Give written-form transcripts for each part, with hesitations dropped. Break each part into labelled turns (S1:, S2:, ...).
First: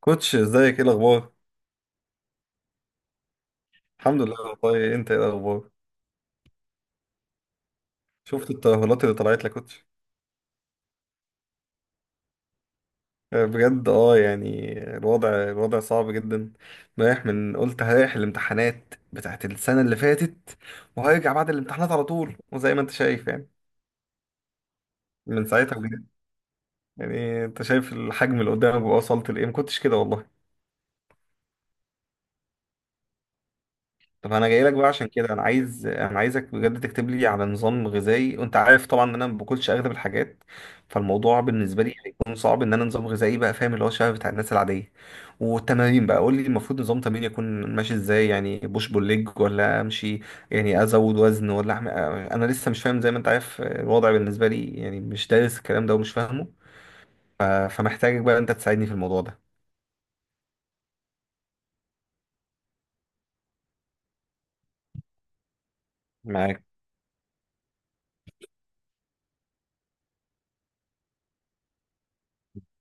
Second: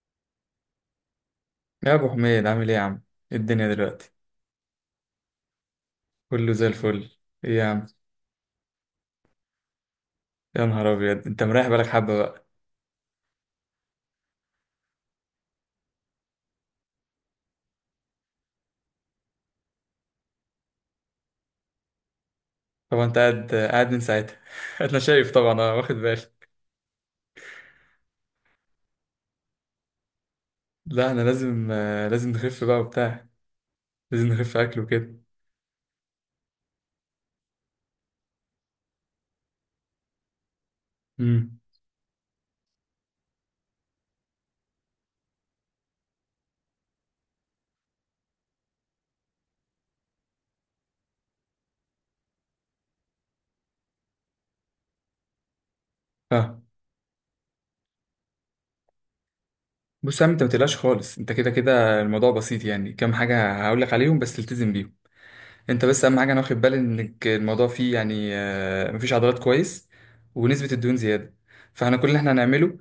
S1: كوتش ازيك؟ ايه الاخبار؟
S2: يا ابو حميد، عامل ايه يا عم؟ إيه الدنيا دلوقتي؟
S1: الحمد لله والله، انت ايه الاخبار؟
S2: كله زي الفل. ايه يا عم؟
S1: شفت الترهلات اللي طلعت لك كوتش؟
S2: يا نهار ابيض، انت مريح بالك حبه بقى.
S1: بجد اه. الوضع صعب جدا. رايح من قلت هريح الامتحانات بتاعت السنه اللي فاتت، وهرجع بعد الامتحانات على طول، وزي ما انت
S2: طبعا انت
S1: شايف يعني.
S2: قاعد قاعد من ساعتها انا شايف،
S1: من
S2: طبعا انا
S1: ساعتها
S2: واخد
S1: بجد.
S2: بالي.
S1: يعني انت شايف الحجم اللي قدامك ووصلت لايه، ما كنتش كده والله.
S2: لا انا لازم، لازم نخف بقى وبتاع. لازم
S1: طب انا
S2: نخف
S1: جاي لك
S2: اكل
S1: بقى عشان
S2: وكده.
S1: كده، انا عايزك بجد تكتب لي على نظام غذائي، وانت عارف طبعا ان انا ما باكلش اغلب الحاجات. فالموضوع
S2: امم.
S1: بالنسبه لي هيكون صعب ان انا نظام غذائي بقى، فاهم، اللي هو شبه بتاع الناس العاديه. والتمارين بقى قول لي المفروض نظام تمرين يكون ماشي ازاي؟ يعني بوش بول ليج ولا امشي؟ يعني ازود وزن ولا انا لسه مش فاهم، زي ما انت عارف الوضع بالنسبه لي يعني، مش دارس الكلام ده ومش فاهمه.
S2: اه،
S1: ف- فمحتاجك بقى انت تساعدني في الموضوع ده.
S2: بص يا عم، انت ما تقلقش خالص. انت كده كده الموضوع بسيط يعني. كام حاجه هقول لك عليهم، بس التزم بيهم. انت بس اهم حاجه انا واخد
S1: معاك.
S2: بالي انك الموضوع فيه يعني، مفيش عضلات كويس ونسبه الدهون زياده. فاحنا كل اللي احنا هنعمله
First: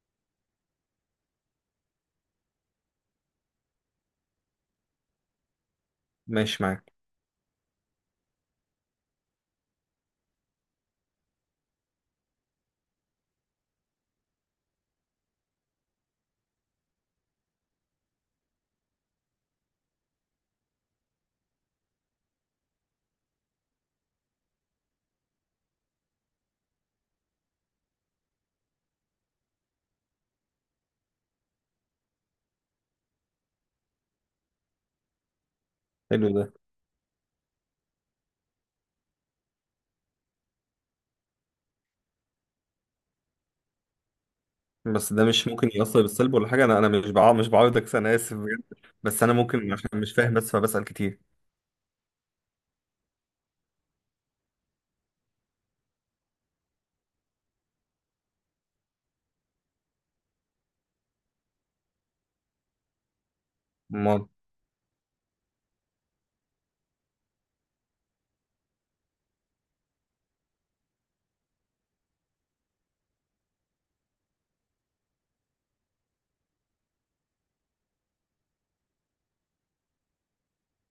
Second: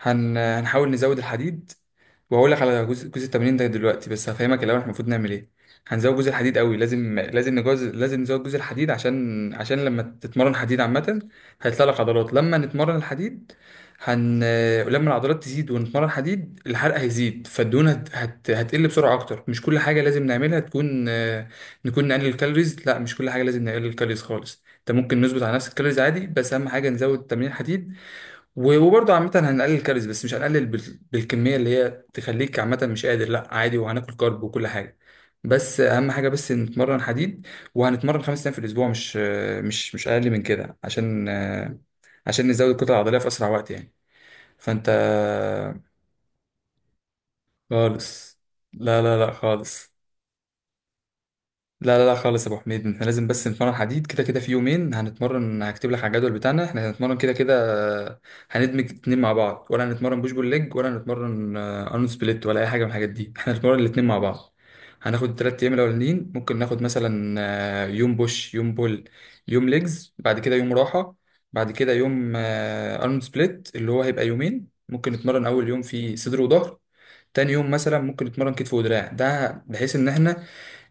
S2: هنحاول نزود الحديد. وهقول لك على جزء جزء التمرين ده دلوقتي، بس هفهمك الاول احنا المفروض نعمل ايه. هنزود جزء الحديد
S1: ماشي
S2: قوي،
S1: معاك.
S2: لازم نجوز، لازم نزود جزء الحديد عشان لما تتمرن حديد عامه هيطلع لك عضلات. لما نتمرن الحديد هن، لما العضلات تزيد ونتمرن حديد الحرق هيزيد، فالدهون هتقل بسرعه اكتر. مش كل حاجه لازم نعملها تكون، نكون نقلل الكالوريز. لا مش كل حاجه لازم نقلل الكالوريز خالص. انت ممكن نظبط على نفس الكالوريز عادي، بس اهم حاجه نزود تمرين حديد. وبرضه عامه هنقلل الكالوريز، بس مش هنقلل بالكميه اللي هي تخليك عامه مش قادر. لا عادي، وهناكل كارب وكل حاجه. بس اهم حاجه
S1: حلو ده.
S2: بس نتمرن حديد. وهنتمرن خمس ايام في الاسبوع، مش اقل من كده عشان نزود الكتله العضليه في اسرع وقت يعني. فانت.
S1: بس ده مش ممكن يأثر بالسلب ولا حاجة؟ أنا مش مش بعارضك، أنا آسف
S2: خالص،
S1: بجد.
S2: لا لا
S1: بس
S2: لا
S1: أنا ممكن عشان
S2: خالص.
S1: مش فاهم بس فبسأل كتير.
S2: لا لا لا خالص يا ابو حميد، احنا لازم بس نتمرن حديد كده كده، في يومين هنتمرن. هكتب لك على الجدول بتاعنا، احنا هنتمرن كده كده. آه، هندمج اتنين مع بعض، ولا هنتمرن بوش بول ليج، ولا هنتمرن ارنولد سبليت، ولا اي حاجه من الحاجات دي؟ احنا هنتمرن الاتنين مع
S1: أمال.
S2: بعض. هناخد التلات ايام الاولانيين، ممكن ناخد مثلا يوم بوش، يوم بول، يوم ليجز، بعد كده يوم راحه، بعد كده يوم ارنولد سبليت اللي هو هيبقى يومين. ممكن نتمرن اول يوم في صدر وظهر، تاني يوم مثلا ممكن نتمرن كتف ودراع، ده بحيث ان احنا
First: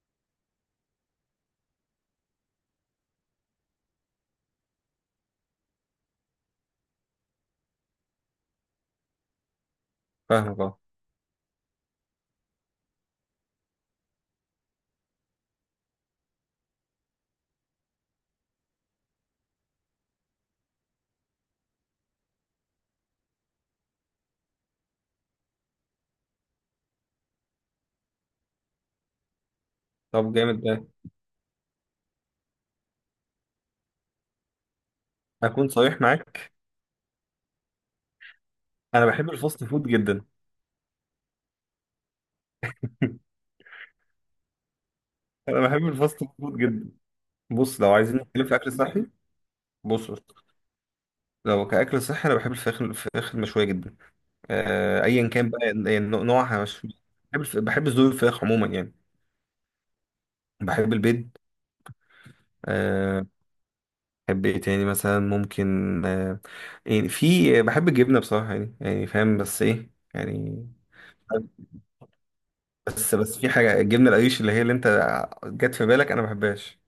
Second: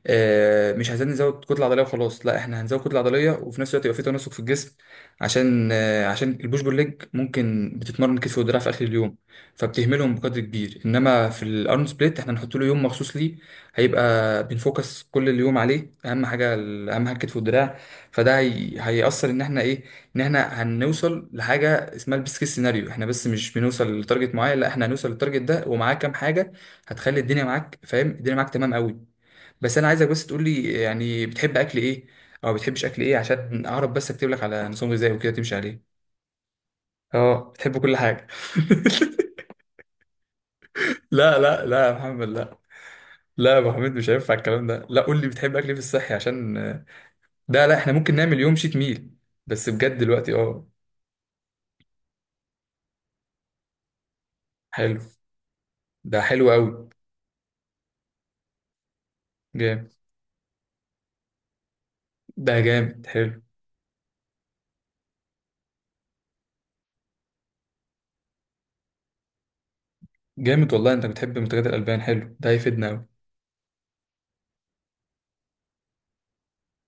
S2: مش عايزين نزود كتله عضليه وخلاص. لا احنا هنزود كتله عضليه، وفي نفس الوقت يبقى في تناسق في الجسم، عشان عشان البوش بول ليج ممكن بتتمرن كتف ودراع في اخر اليوم، فبتهملهم بقدر
S1: فاهمك أه.
S2: كبير. انما في الارنولد سبليت احنا هنحط له يوم مخصوص ليه، هيبقى بنفوكس كل اليوم عليه، اهم حاجه اهم حاجه الكتف والدراع. فده هيأثر ان احنا ايه، ان احنا هنوصل لحاجه اسمها البيست كيس سيناريو. احنا بس مش بنوصل لتارجت معين، لا احنا هنوصل للتارجت ده ومعاه كام حاجه هتخلي الدنيا معاك. فاهم؟ الدنيا معاك تمام قوي. بس انا عايزك بس
S1: طب
S2: تقول
S1: جامد
S2: لي
S1: ده.
S2: يعني بتحب اكل ايه او بتحبش اكل ايه، عشان اعرف بس اكتب لك على نظام غذائي وكده تمشي
S1: أكون
S2: عليه.
S1: صريح معاك،
S2: اه بتحب كل حاجه؟
S1: أنا بحب الفاست فود جدا.
S2: لا لا لا يا محمد، لا. لا يا ابو حميد مش هينفع الكلام ده. لا، قول لي بتحب اكل
S1: أنا
S2: ايه في
S1: بحب
S2: الصحي
S1: الفاست
S2: عشان
S1: فود جدا.
S2: ده. لا
S1: بص، لو
S2: احنا ممكن
S1: عايزين
S2: نعمل
S1: نتكلم في
S2: يوم
S1: أكل
S2: شيت
S1: صحي،
S2: ميل، بس بجد
S1: بص بص.
S2: دلوقتي اه.
S1: لو كأكل صحي، أنا بحب الفراخ المشوية جدا،
S2: حلو،
S1: أيا كان بقى، يعني
S2: ده حلو
S1: نوعها مش،
S2: قوي.
S1: بحب صدور الفراخ عموما يعني.
S2: جامد.
S1: بحب البيض.
S2: ده جامد
S1: آه.
S2: حلو.
S1: بحب ايه تاني مثلا؟ ممكن آه، يعني في، بحب الجبنة بصراحة يعني، يعني فاهم بس ايه يعني.
S2: جامد والله، انت بتحب منتجات الالبان، حلو ده هيفيدنا.
S1: بس في حاجة، الجبنة القريش اللي هي اللي انت جت في بالك، انا ما بحبهاش.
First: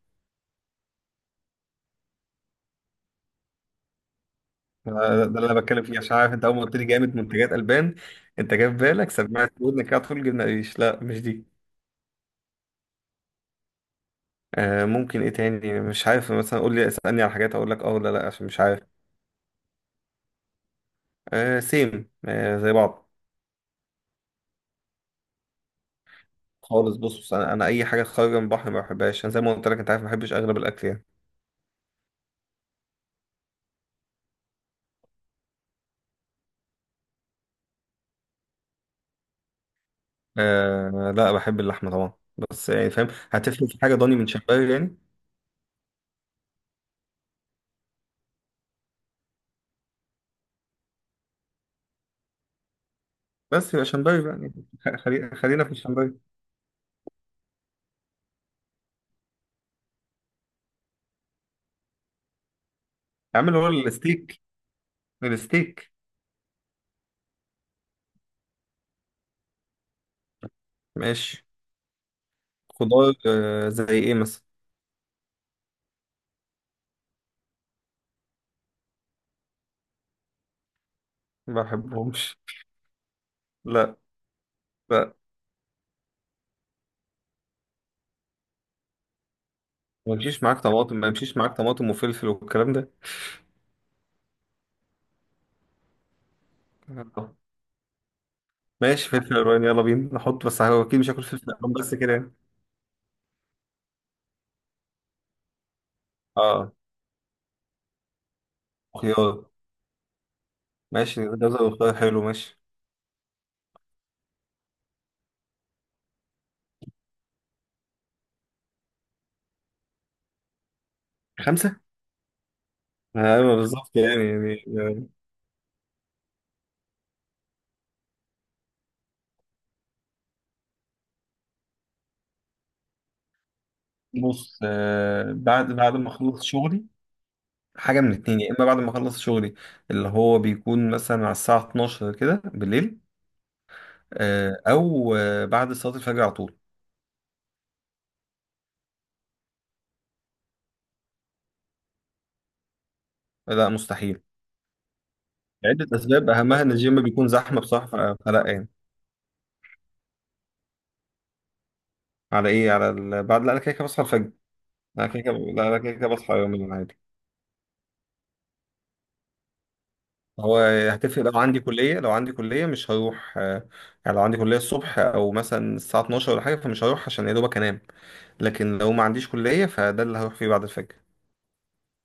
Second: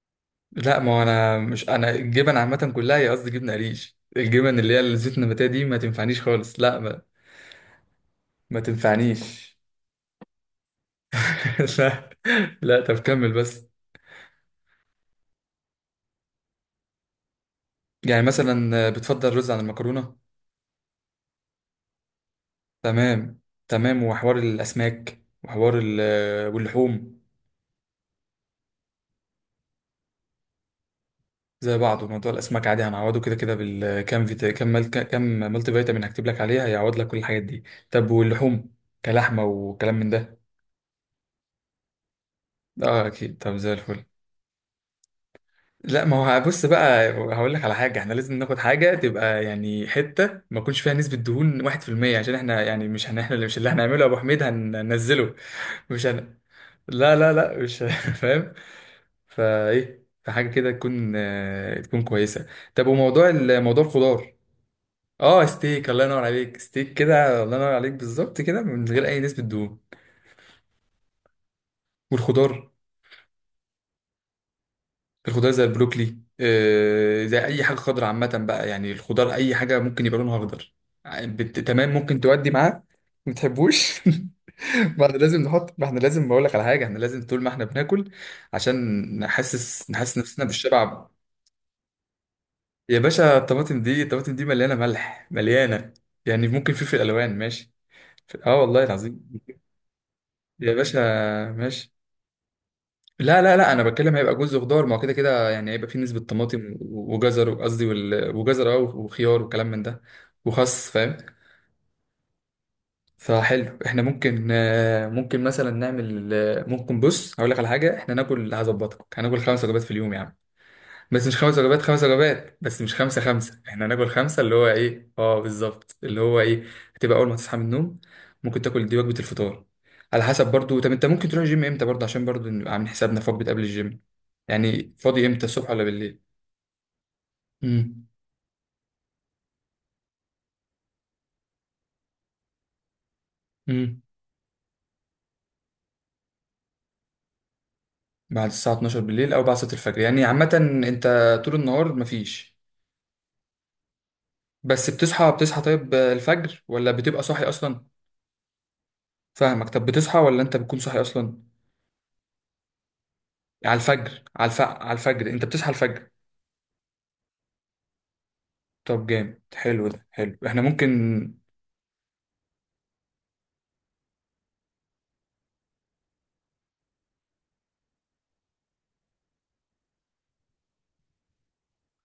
S2: لا، ما هو انا مش، انا الجبن عامه كلها، هي قصدي جبنه قريش الجبن اللي هي
S1: ده
S2: الزيت
S1: ده
S2: النباتيه
S1: اللي انا
S2: دي، ما
S1: بتكلم فيه، عشان
S2: تنفعنيش
S1: عارف انت اول
S2: خالص.
S1: ما قلت
S2: لا
S1: لي
S2: ما,
S1: جامد منتجات البان، انت
S2: ما
S1: جاب بالك سمعت
S2: تنفعنيش.
S1: في ودنك على طول جبنة قريش. لا مش دي.
S2: لا، لا طب كمل بس.
S1: آه. ممكن ايه تاني؟ مش عارف، مثلا قول لي اسألني على حاجات اقول لك اه ولا
S2: يعني
S1: لا، عشان مش عارف.
S2: مثلا بتفضل رز عن المكرونه؟
S1: آه سيم، آه زي بعض.
S2: تمام. تمام، وحوار الاسماك وحوار
S1: خالص. بص
S2: واللحوم؟
S1: بص، انا اي حاجه خارجه من البحر ما بحبهاش انا، زي ما قلت لك، انت عارف ما بحبش اغلب الاكل يعني.
S2: زي بعضه، موضوع الاسماك عادي هنعوضه كده كده بالكام فيتا، كام ملتي فيتامين هكتب لك عليها هيعوض لك كل الحاجات دي. طب واللحوم، كلحمه وكلام من ده؟
S1: آه لا، بحب اللحمة طبعا، بس يعني
S2: اه
S1: فاهم،
S2: اكيد، طب
S1: هتفرق
S2: زي
S1: في حاجة
S2: الفل.
S1: ضاني من شمبري يعني.
S2: لا ما هو بص بقى، هقول لك على حاجة، احنا لازم ناخد حاجة تبقى يعني حتة ما يكونش فيها نسبة دهون 1%، عشان احنا يعني مش هن احنا اللي مش اللي
S1: بس يبقى
S2: هنعمله يا ابو
S1: شمبري بقى
S2: حميد
S1: يعني،
S2: هننزله.
S1: خلينا في
S2: مش
S1: الشمبري.
S2: هن... لا لا لا، مش فاهم. فحاجة كده تكون، تكون كويسة. طب وموضوع
S1: اعمل هو
S2: موضوع الخضار؟
S1: الستيك.
S2: اه ستيك،
S1: الستيك.
S2: الله ينور عليك. ستيك كده، الله ينور عليك بالظبط، كده من غير اي نسبة دهون.
S1: ماشي.
S2: والخضار؟
S1: خضار، آه زي ايه مثلا؟
S2: الخضار زي البروكلي، زي اي حاجه خضراء عامه بقى يعني. الخضار اي حاجه ممكن يبقى لونها اخضر
S1: ما
S2: تمام، ممكن
S1: بحبهمش.
S2: تودي معاه. ما
S1: لا
S2: بتحبوش؟ ما
S1: لا.
S2: احنا لازم نحط، ما احنا لازم، بقول لك على حاجه، احنا لازم طول ما احنا بناكل عشان
S1: ما
S2: نحس
S1: يمشيش
S2: نفسنا
S1: معاك طماطم؟
S2: بالشبع.
S1: ما يمشيش معاك طماطم وفلفل والكلام ده؟
S2: يا باشا، الطماطم دي الطماطم دي مليانه ملح، مليانه. يعني ممكن فلفل
S1: آه.
S2: الوان، ماشي. اه والله
S1: ماشي
S2: العظيم.
S1: فلفل الوان، يلا بينا نحط، بس
S2: يا
S1: هو
S2: باشا،
S1: اكيد مش هاكل فلفل الوان
S2: ماشي.
S1: بس كده يعني.
S2: لا لا لا، انا بتكلم هيبقى جزء خضار، ما هو كده كده يعني هيبقى فيه نسبة
S1: اه.
S2: طماطم وجزر، قصدي وجزر اه، وخيار
S1: خيار.
S2: وكلام من ده. وخس، فاهم.
S1: ماشي، جزر وخيار، حلو ماشي.
S2: فحلو، احنا ممكن ممكن مثلا نعمل، ممكن بص، هقول لك على حاجة، احنا ناكل، هظبطك هناكل خمس وجبات في اليوم يا عم. بس مش خمس
S1: خمسة؟
S2: وجبات، خمس وجبات، بس مش خمسة
S1: ايوه
S2: خمسة، احنا
S1: بالظبط
S2: هناكل
S1: يعني،
S2: خمسة، اللي هو
S1: يعني.
S2: ايه اه، بالظبط اللي هو ايه. هتبقى اول ما تصحى من النوم، ممكن تاكل دي وجبة الفطار. على حسب برضو، طب انت ممكن تروح الجيم امتى برضو عشان برضو نبقى عاملين حسابنا في وجبة قبل الجيم؟
S1: بص،
S2: يعني فاضي
S1: آه،
S2: امتى، الصبح
S1: بعد
S2: ولا
S1: بعد ما
S2: بالليل؟
S1: اخلص شغلي. حاجه
S2: امم.
S1: من اتنين، يا اما بعد ما اخلص شغلي، اللي هو بيكون مثلا على الساعه 12 كده بالليل،
S2: امم.
S1: او بعد صلاه الفجر على طول.
S2: بعد الساعة 12 بالليل او بعد صلاة الفجر يعني عامة. انت طول النهار مفيش؟
S1: لا مستحيل.
S2: بس بتصحى، بتصحى
S1: عده
S2: طيب
S1: اسباب اهمها
S2: الفجر
S1: ان
S2: ولا
S1: الجيم
S2: بتبقى
S1: بيكون
S2: صاحي
S1: زحمه
S2: اصلا؟
S1: بصراحه، فلا يعني.
S2: فاهمك. طب بتصحى ولا انت بتكون صاحي اصلا؟
S1: على ايه على ال... بعد لا انا كده
S2: على
S1: كده بصحى
S2: الفجر،
S1: الفجر.
S2: على
S1: انا كده
S2: الفجر؟
S1: كده،
S2: انت
S1: لا
S2: بتصحى
S1: انا كده كده
S2: الفجر؟
S1: بصحى يوميا عادي.
S2: طب جامد، حلو ده، حلو،
S1: هو
S2: احنا
S1: هتفرق،
S2: ممكن.
S1: لو عندي كليه، لو عندي كليه مش هروح، آه، يعني لو عندي كليه الصبح او مثلا الساعه 12 ولا حاجه، فمش هروح، عشان يا دوبك انام. لكن لو ما عنديش كلية فده اللي هروح فيه بعد الفجر.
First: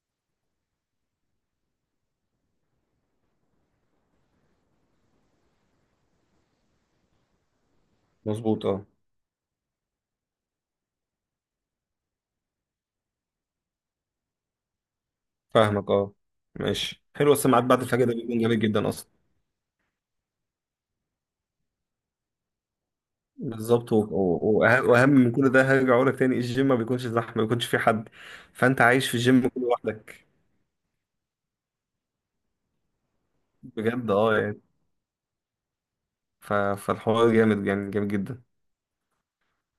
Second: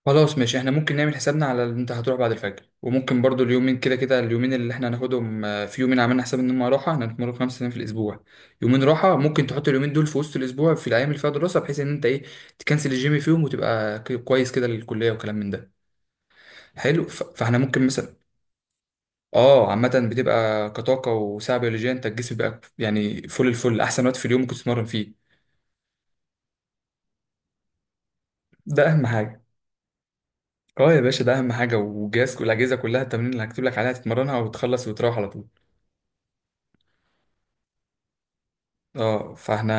S2: خلاص ماشي، احنا ممكن نعمل حسابنا على اللي انت هتروح بعد الفجر. وممكن برضو اليومين كده كده، اليومين اللي احنا هناخدهم، في يومين عملنا حساب ان هم راحة. احنا هنتمرن خمس ايام في الاسبوع،
S1: مظبوط
S2: يومين
S1: اه.
S2: راحة، ممكن تحط اليومين دول في وسط الاسبوع في الايام اللي فيها دراسة، بحيث ان انت ايه، تكنسل الجيم فيهم وتبقى كويس كده للكلية وكلام من ده.
S1: فاهمك اه. ماشي
S2: حلو،
S1: حلو،
S2: فاحنا
S1: السماعات بعد
S2: ممكن
S1: الفجر
S2: مثلا.
S1: ده بيكون جميل جدا اصلا.
S2: اه عامة بتبقى كطاقة وساعة بيولوجية انت، الجسم بيبقى يعني فل الفل،
S1: بالظبط،
S2: احسن وقت في اليوم ممكن تتمرن
S1: واهم
S2: فيه.
S1: من كل ده، هرجع اقول لك تاني، الجيم ما بيكونش زحمه، ما بيكونش فيه حد، فانت
S2: ده اهم
S1: عايش في
S2: حاجة.
S1: الجيم كله لوحدك.
S2: اه يا باشا، ده اهم حاجه. والجهاز والاجهزه كلها، التمرين اللي هكتب لك عليها
S1: بجد اه
S2: تتمرنها
S1: يعني.
S2: وتخلص وتروح على طول.
S1: فالحوار جامد جدا.
S2: اه فاحنا،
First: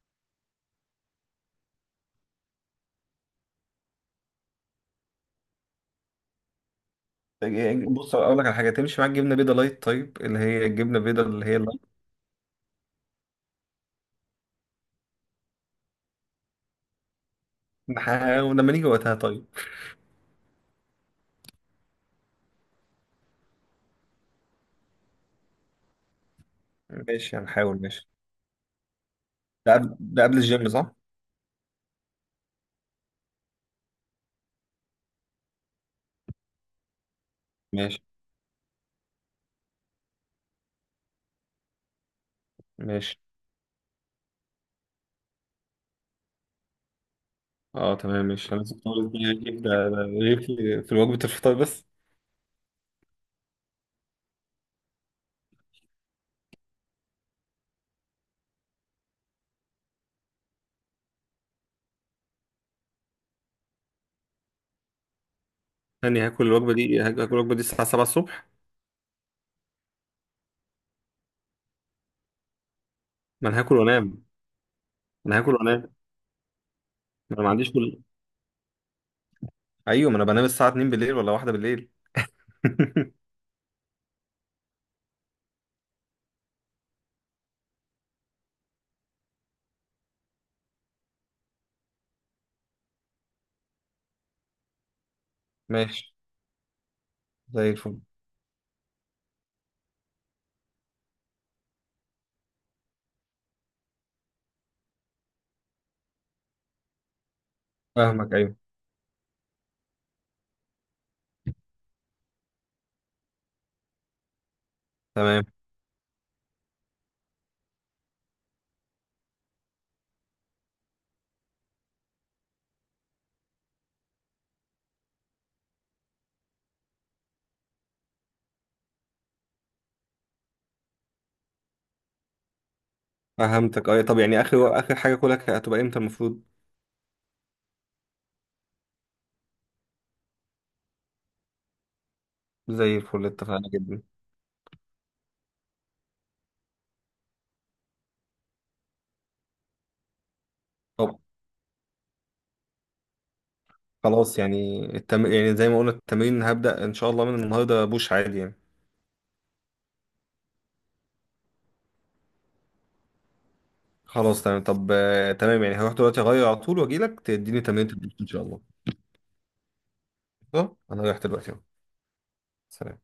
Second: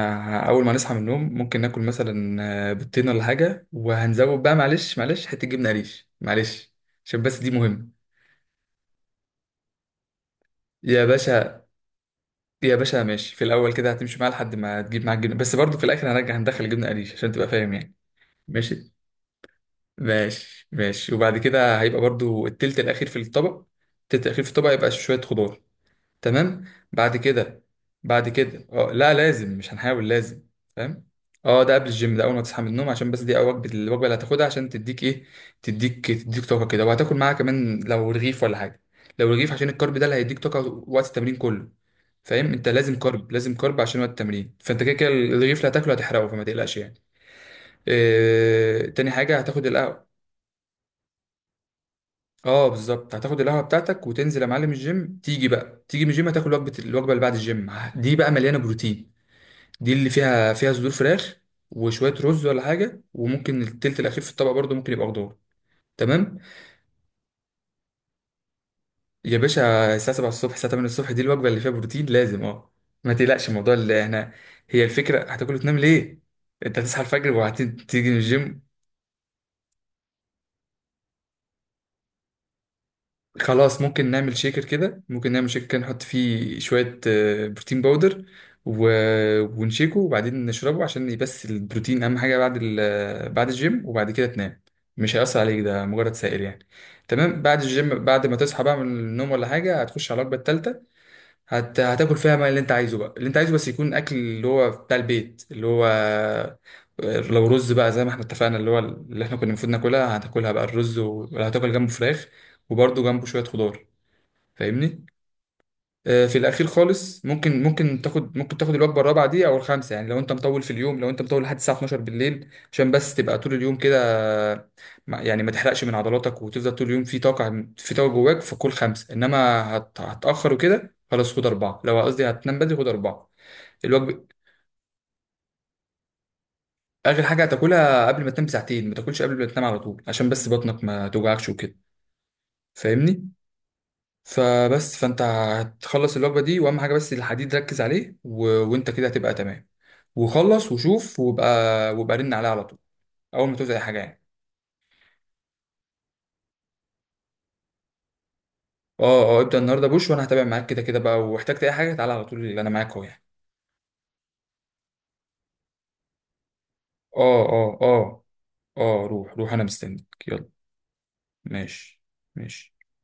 S2: اول ما نصحى من النوم ممكن ناكل مثلا بيضتين ولا حاجه. وهنزود بقى، معلش معلش، حته جبنه قريش معلش، عشان بس دي مهمه.
S1: بص اقول لك على حاجه، تمشي معاك جبنه بيضه لايت طيب، اللي هي الجبنه
S2: يا
S1: البيضه اللي هي
S2: باشا.
S1: اللايت.
S2: يا باشا ماشي، في الاول كده هتمشي معاه لحد ما تجيب معاك جبنه، بس برضه في الاخر هنرجع هندخل جبنه قريش عشان تبقى فاهم يعني.
S1: نحاول لما نيجي
S2: ماشي.
S1: وقتها طيب.
S2: ماشي ماشي، وبعد كده هيبقى برضه التلت الاخير في الطبق. التلت الاخير في الطبق يبقى شويه خضار، تمام. بعد
S1: ماشي،
S2: كده،
S1: هنحاول ماشي.
S2: بعد كده اه، لا لازم،
S1: ده،
S2: مش
S1: قبل
S2: هنحاول،
S1: ده قبل
S2: لازم.
S1: الجيم صح؟
S2: فاهم؟ اه ده قبل الجيم، ده اول ما تصحى من النوم، عشان بس دي أول وجبه، الوجبه اللي هتاخدها عشان تديك ايه، تديك طاقه كده. وهتاكل معاها كمان
S1: ماشي
S2: لو رغيف ولا حاجه، لو رغيف عشان الكارب ده اللي هيديك طاقه وقت التمرين كله. فاهم؟ انت لازم
S1: ماشي.
S2: كارب، لازم كارب عشان وقت التمرين. فانت كده كده الرغيف اللي هتاكله هتحرقه، فما تقلقش يعني.
S1: اه تمام، مش هنسى
S2: اه... تاني
S1: خالص، دي
S2: حاجه
S1: هجيب،
S2: هتاخد
S1: ده ده
S2: القهوه.
S1: غير في وجبة الفطار بس.
S2: اه بالظبط، هتاخد القهوه بتاعتك وتنزل يا معلم الجيم. تيجي بقى، تيجي من الجيم هتاكل وجبه، الوجبه اللي بعد الجيم دي بقى مليانه بروتين. دي اللي فيها، فيها صدور فراخ وشويه رز ولا حاجه، وممكن التلت الاخير في الطبق برضو ممكن يبقى خضار،
S1: هاني،
S2: تمام.
S1: هاكل الوجبة دي الساعة 7 الصبح.
S2: يا باشا، الساعه 7 الصبح، الساعه 8 الصبح، دي الوجبه اللي فيها بروتين لازم اه. ما تقلقش
S1: ما انا
S2: الموضوع
S1: هاكل
S2: اللي
S1: وانام.
S2: احنا، هي الفكره
S1: ما انا
S2: هتاكل
S1: هاكل
S2: وتنام
S1: وانام.
S2: ليه؟ انت هتصحى الفجر
S1: ما انا ما عنديش كل.
S2: وهتيجي من الجيم.
S1: ايوه ما انا بنام الساعة 2 بالليل ولا واحدة بالليل.
S2: خلاص ممكن نعمل شيكر كده، ممكن نعمل شيكر كده نحط فيه شوية بروتين باودر و... ونشيكه وبعدين نشربه، عشان بس البروتين أهم حاجة بعد بعد الجيم. وبعد كده تنام، مش هيأثر عليك ده مجرد
S1: ماشي.
S2: سائل يعني. تمام بعد
S1: زي الفل.
S2: الجيم، بعد ما تصحى بقى من النوم ولا حاجة، هتخش على الوجبة التالتة. هتاكل فيها ما اللي انت عايزه بقى، اللي انت عايزه بس يكون اكل اللي هو بتاع البيت، اللي هو لو رز بقى زي ما احنا
S1: فاهمك ايوه.
S2: اتفقنا اللي هو اللي احنا كنا المفروض ناكلها هتاكلها بقى الرز، ولا هتاكل جنبه فراخ، وبرده جنبه شوية خضار. فاهمني؟
S1: تمام.
S2: في الاخير خالص ممكن، ممكن تاخد، ممكن تاخد الوجبه الرابعه دي او الخامسه يعني لو انت مطول في اليوم، لو انت مطول لحد الساعه 12 بالليل، عشان بس تبقى طول اليوم كده، آه، يعني ما تحرقش من عضلاتك وتفضل طول اليوم في طاقه، في طاقه جواك. فكل خمسه، انما هتاخر وكده خلاص خد اربعه، لو قصدي هتنام بدري خد اربعه.
S1: فهمتك ايوه. طب
S2: الوجبه،
S1: يعني، اخر حاجة كلها هتبقى امتى المفروض؟
S2: اخر حاجه هتاكلها قبل ما تنام بساعتين، ما تاكلش قبل ما تنام على طول عشان بس بطنك ما توجعكش وكده.
S1: زي الفل،
S2: فاهمني؟
S1: اتفقنا جدا.
S2: فبس، فانت هتخلص الوجبه دي، واهم حاجه بس الحديد ركز عليه، وانت كده هتبقى تمام. وخلص
S1: طب.
S2: وشوف وبقى، وبقى رن عليها على طول اول ما توزع اي حاجه يعني.
S1: خلاص يعني يعني زي ما قلنا التمرين هبدأ ان شاء الله من النهارده، بوش عادي يعني.
S2: اه اه، ابدا النهارده بوش، وانا هتابع معاك كده كده بقى. واحتجت اي حاجه تعالى على طول، اللي انا معاك اهو يعني.
S1: خلاص تمام. طب تمام، يعني هروح دلوقتي اغير على طول واجي لك
S2: اه
S1: تديني
S2: اه
S1: تمرين البطن
S2: اه.
S1: ان شاء الله.
S2: اه روح، روح، انا مستنيك يلا.
S1: صح؟ انا رايح دلوقتي أهو.
S2: ماشي. ماشي.
S1: سلام.